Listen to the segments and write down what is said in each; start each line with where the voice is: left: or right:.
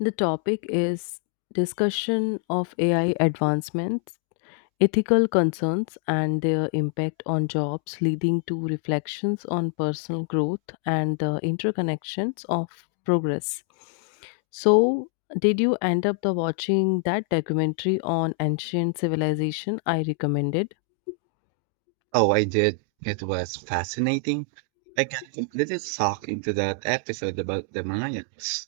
left: The topic is discussion of AI advancements, ethical concerns, and their impact on jobs, leading to reflections on personal growth and the interconnections of progress. So, did you end up the watching that documentary on ancient civilization I recommended?
right: Oh, I did. It was fascinating. I got completely sucked into that episode about the Mayans.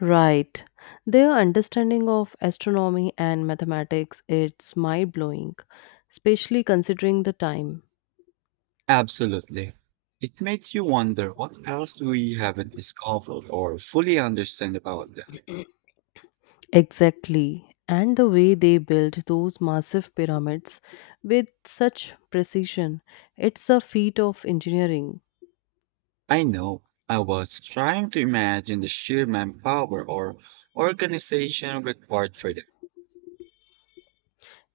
left: Right. Their understanding of astronomy and mathematics it's mind-blowing, especially considering the time.
right: Absolutely. It makes you wonder what else we haven't discovered or fully understand about them.
left: Exactly. And the way they built those massive pyramids with such precision, it's a feat of engineering.
right: I know I was trying to imagine the sheer manpower or organization required for them.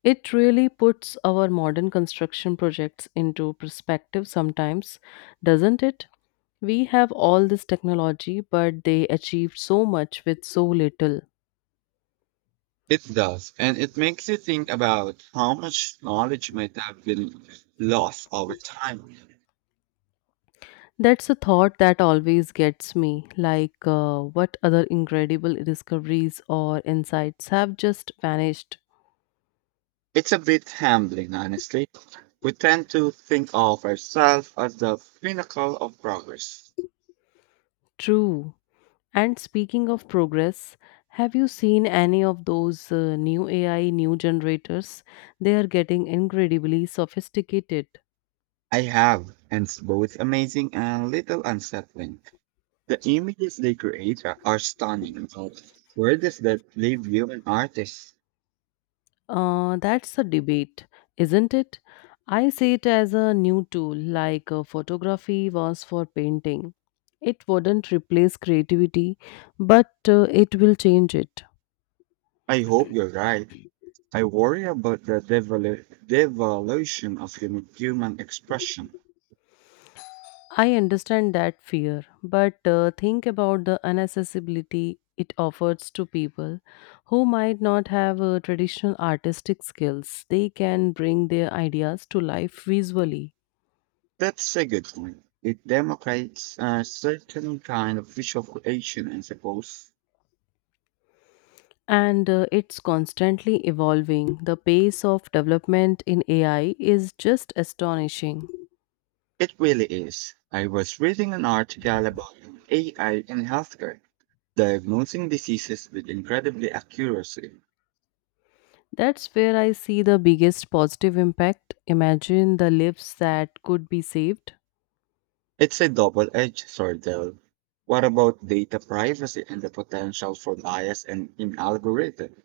left: It really puts our modern construction projects into perspective sometimes, doesn't it? We have all this technology, but they achieved so much with so little.
right: It does, and it makes you think about how much knowledge might have been lost over time.
left: That's a thought that always gets me like, what other incredible discoveries or insights have just vanished?
right: It's a bit humbling, honestly. We tend to think of ourselves as the pinnacle of progress.
left: True. And speaking of progress, have you seen any of those new AI, new generators? They are getting incredibly sophisticated.
right: I have, and it's both amazing and a little unsettling. The images they create are stunning, but where does that leave human artists?
left: That's a debate, isn't it? I see it as a new tool, like photography was for painting. It wouldn't replace creativity, but it will change it.
right: I hope you're right. I worry about the devolution of human expression.
left: I understand that fear, but think about the inaccessibility it offers to people who might not have traditional artistic skills. They can bring their ideas to life visually.
right: That's a good point. It democrates a certain kind of visual creation, I suppose.
left: And it's constantly evolving. The pace of development in AI is just astonishing.
right: It really is. I was reading an article about AI in healthcare, diagnosing diseases with incredibly accuracy.
left: That's where I see the biggest positive impact. Imagine the lives that could be saved.
right: It's a double-edged sword, though. What about data privacy and the potential for bias and in algorithm?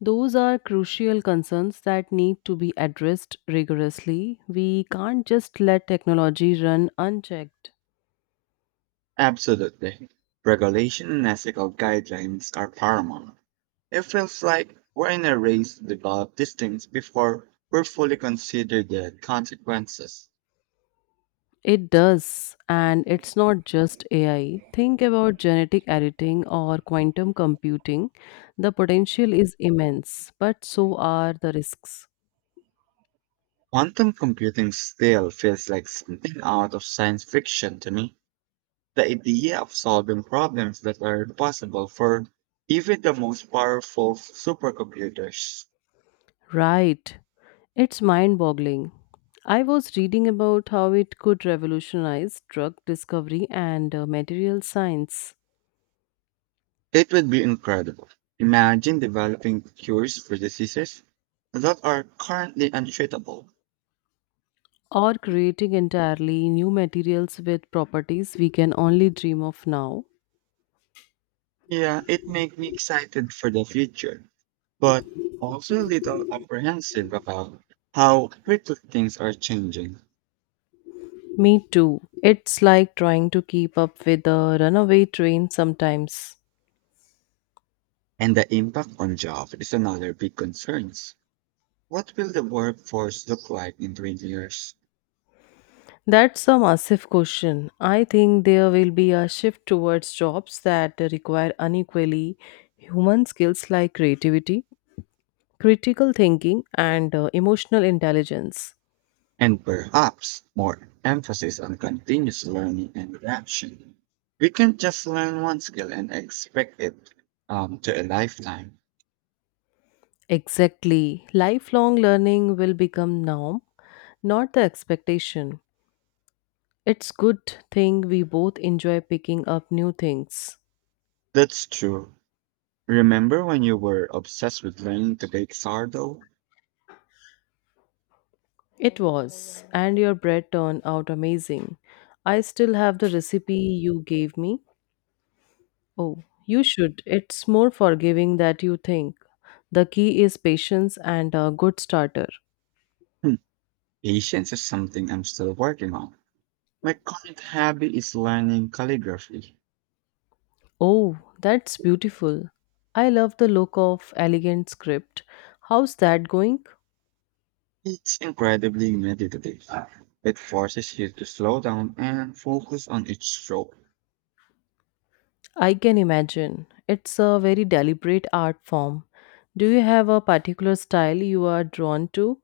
left: Those are crucial concerns that need to be addressed rigorously. We can't just let technology run unchecked.
right: Absolutely. Regulation and ethical guidelines are paramount. It feels like we're in a race to develop these things before we're fully considered the consequences.
left: It does, and it's not just AI. Think about genetic editing or quantum computing. The potential is immense, but so are the risks.
right: Quantum computing still feels like something out of science fiction to me. The idea of solving problems that are impossible for even the most powerful supercomputers.
left: Right. It's mind boggling. I was reading about how it could revolutionize drug discovery and material science.
right: It would be incredible. Imagine developing cures for diseases that are currently untreatable.
left: Or creating entirely new materials with properties we can only dream of now.
right: Yeah, it makes me excited for the future, but also a little apprehensive about how quickly things are changing.
left: Me too. It's like trying to keep up with a runaway train sometimes.
right: And the impact on jobs is another big concern. What will the workforce look like in 20 years?
left: That's a massive question. I think there will be a shift towards jobs that require unequally human skills like creativity, critical thinking, and emotional intelligence.
right: And perhaps more emphasis on continuous learning and adaptation. We can't just learn one skill and expect it to a lifetime.
left: Exactly. Lifelong learning will become norm, not the expectation. It's good thing we both enjoy picking up new things.
right: That's true. Remember when you were obsessed with learning to bake sourdough?
left: It was, and your bread turned out amazing. I still have the recipe you gave me. Oh, you should. It's more forgiving than you think. The key is patience and a good starter.
right: Hmm, patience is something I'm still working on. My current hobby is learning calligraphy.
left: Oh, that's beautiful. I love the look of elegant script. How's that going?
right: It's incredibly meditative. It forces you to slow down and focus on each stroke.
left: I can imagine. It's a very deliberate art form. Do you have a particular style you are drawn to?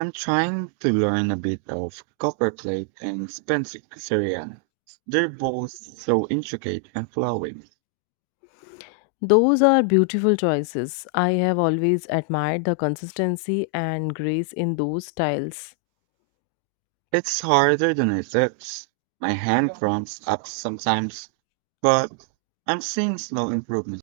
right: I'm trying to learn a bit of copperplate and Spencerian. They're both so intricate and flowing.
left: Those are beautiful choices. I have always admired the consistency and grace in those styles.
right: It's harder than it looks. My hand cramps up sometimes, but I'm seeing slow improvement.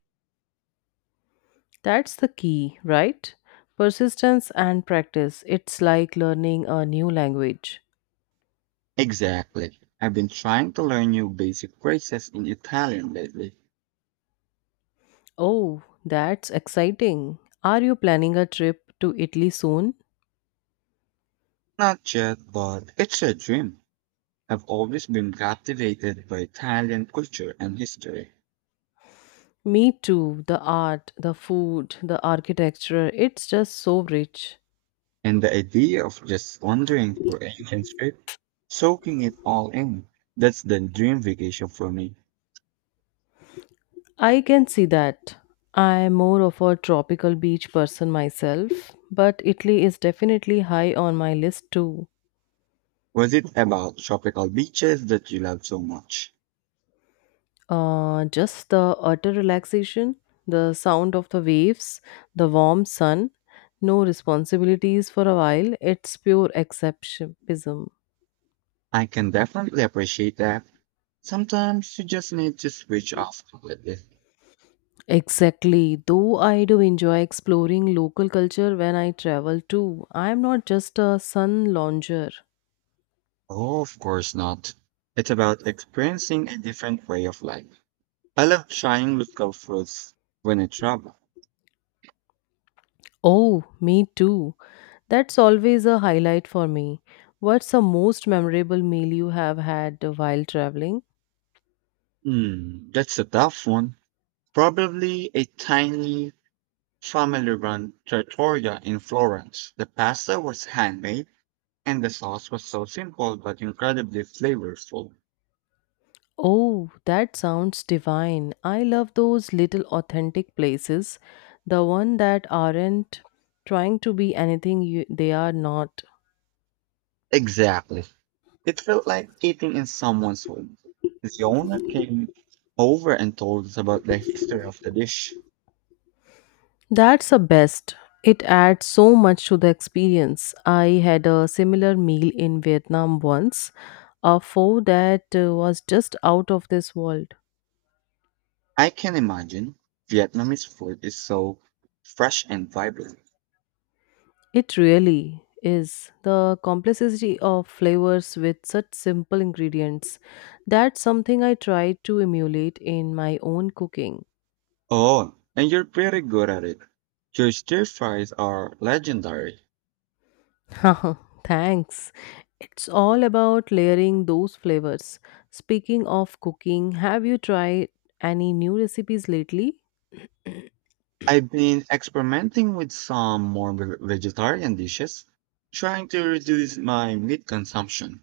left: That's the key, right? Persistence and practice. It's like learning a new language.
right: Exactly. I've been trying to learn new basic phrases in Italian lately.
left: Oh, that's exciting. Are you planning a trip to Italy soon?
right: Not yet, but it's a dream. I've always been captivated by Italian culture and history.
left: Me too. The art, the food, the architecture, it's just so rich.
right: And the idea of just wandering through a hidden strip, soaking it all in, that's the dream vacation for me.
left: I can see that. I'm more of a tropical beach person myself, but Italy is definitely high on my list too.
right: Was it about tropical beaches that you love so much?
left: Just the utter relaxation, the sound of the waves, the warm sun, no responsibilities for a while. It's pure escapism.
right: I can definitely appreciate that. Sometimes you just need to switch off completely.
left: Exactly. Though I do enjoy exploring local culture when I travel too, I am not just a sun lounger.
right: Oh, of course not. It's about experiencing a different way of life. I love trying local foods when I travel.
left: Oh, me too. That's always a highlight for me. What's the most memorable meal you have had while traveling?
right: Hmm, that's a tough one. Probably a tiny family run trattoria in Florence. The pasta was handmade and the sauce was so simple but incredibly flavorful.
left: Oh, that sounds divine. I love those little authentic places, the one that aren't trying to be anything you, they are not.
right: Exactly. It felt like eating in someone's home. The owner came over and told us about the history of the dish.
left: That's the best. It adds so much to the experience. I had a similar meal in Vietnam once, a pho that was just out of this world.
right: I can imagine Vietnamese food is so fresh and vibrant.
left: It really is. The complexity of flavors with such simple ingredients. That's something I try to emulate in my own cooking.
right: Oh, and you're pretty good at it. Your stir fries are legendary.
left: Thanks. It's all about layering those flavors. Speaking of cooking, have you tried any new recipes lately?
right: I've been experimenting with some more vegetarian dishes, trying to reduce my meat consumption.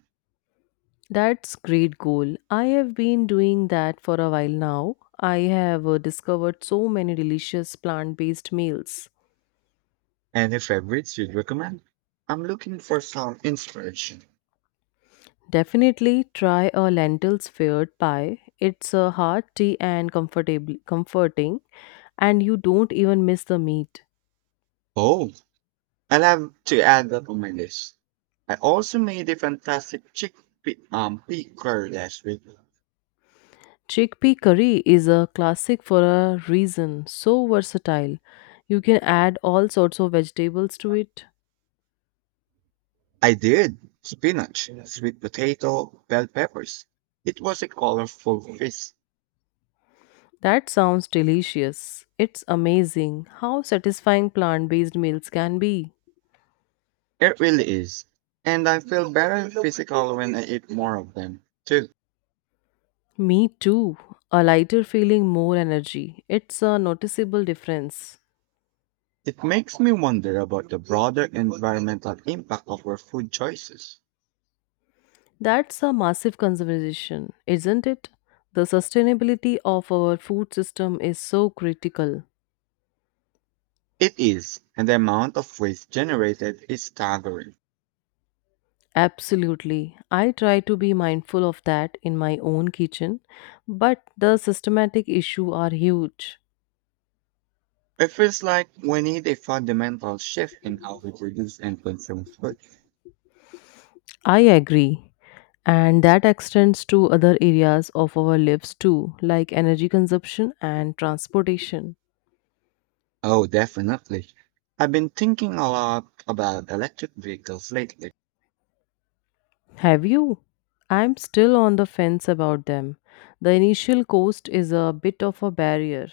left: That's great goal. I have been doing that for a while now. I have discovered so many delicious plant-based meals.
right: Any favorites you'd recommend? I'm looking for some inspiration.
left: Definitely try a lentils fired pie. It's a hearty and comfortable comforting and you don't even miss the meat.
right: Oh, I'll have to add that on my list. I also made a fantastic chickpea pea curry last week.
left: Chickpea curry is a classic for a reason, so versatile. You can add all sorts of vegetables to it.
right: I did spinach, sweet potato, bell peppers. It was a colorful feast.
left: That sounds delicious. It's amazing how satisfying plant based meals can be.
right: It really is. And I feel better physical when I eat more of them, too.
left: Me too. A lighter feeling, more energy. It's a noticeable difference.
right: It makes me wonder about the broader environmental impact of our food choices.
left: That's a massive conservation, isn't it? The sustainability of our food system is so critical.
right: It is, and the amount of waste generated is staggering.
left: Absolutely. I try to be mindful of that in my own kitchen, but the systematic issue are huge.
right: It feels like we need a fundamental shift in how we produce and consume food.
left: I agree. And that extends to other areas of our lives too, like energy consumption and transportation.
right: Oh, definitely. I've been thinking a lot about electric vehicles lately.
left: Have you? I'm still on the fence about them. The initial cost is a bit of a barrier.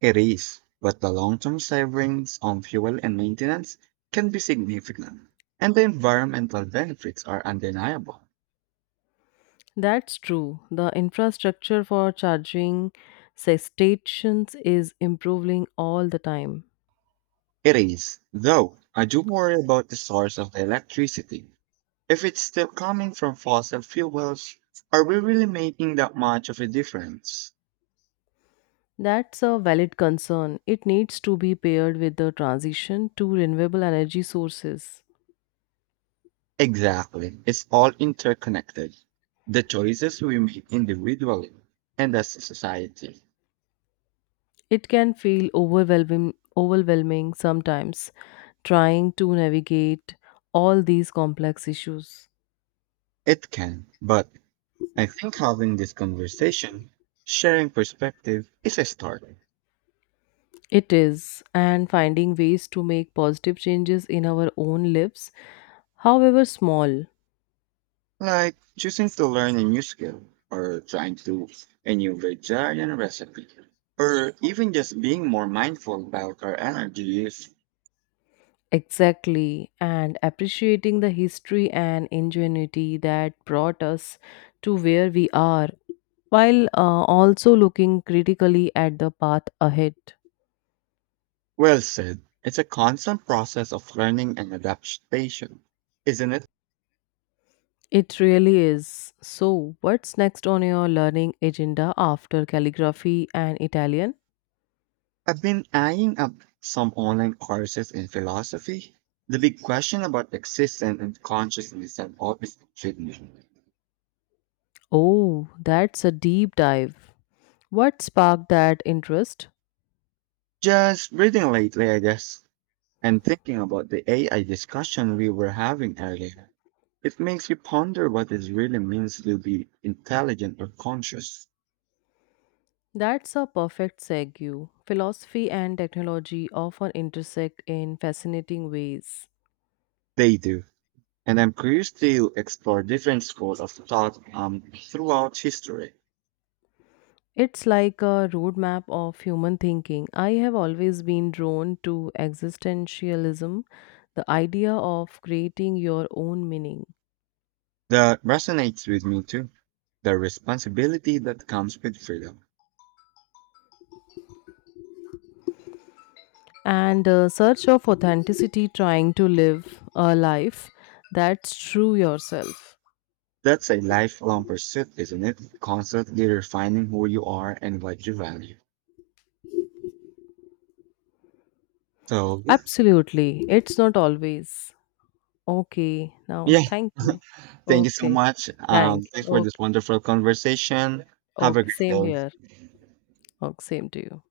right: It is, but the long-term savings on fuel and maintenance can be significant, and the environmental benefits are undeniable.
left: That's true. The infrastructure for charging say, stations is improving all the time.
right: It is, though I do worry about the source of the electricity. If it's still coming from fossil fuels, are we really making that much of a difference?
left: That's a valid concern. It needs to be paired with the transition to renewable energy sources.
right: Exactly. It's all interconnected. The choices we make individually and as a society.
left: It can feel overwhelming sometimes trying to navigate all these complex issues.
right: It can, but I think having this conversation, sharing perspective, is a start.
left: It is, and finding ways to make positive changes in our own lives, however small.
right: Like choosing to learn a new skill, or trying to a new vegetarian recipe, or even just being more mindful about our energy use.
left: Exactly, and appreciating the history and ingenuity that brought us to where we are, while also looking critically at the path ahead.
right: Well said. It's a constant process of learning and adaptation, isn't it?
left: It really is. So, what's next on your learning agenda after calligraphy and Italian?
right: I've been eyeing up some online courses in philosophy. The big question about existence and consciousness have always intrigued me.
left: Oh, that's a deep dive. What sparked that interest?
right: Just reading lately, I guess, and thinking about the AI discussion we were having earlier. It makes you ponder what it really means to be intelligent or conscious.
left: That's a perfect segue. Philosophy and technology often intersect in fascinating ways.
right: They do. And I'm curious to explore different schools of thought throughout history.
left: It's like a roadmap of human thinking. I have always been drawn to existentialism, the idea of creating your own meaning.
right: That resonates with me too. The responsibility that comes with freedom.
left: And a search of authenticity trying to live a life that's true yourself.
right: That's a lifelong pursuit, isn't it? Constantly refining who you are and what you value. So,
left: Absolutely, it's not always. Okay, now
right: yeah,
left: thank you.
right: thank you so
left: Okay,
right: much,
left: thank
right: thanks
left: you.
right: for this
left: Okay.
right: wonderful conversation. Have a
left: Okay,
right: great
left: same
right: day.
left: here. Okay, same to you.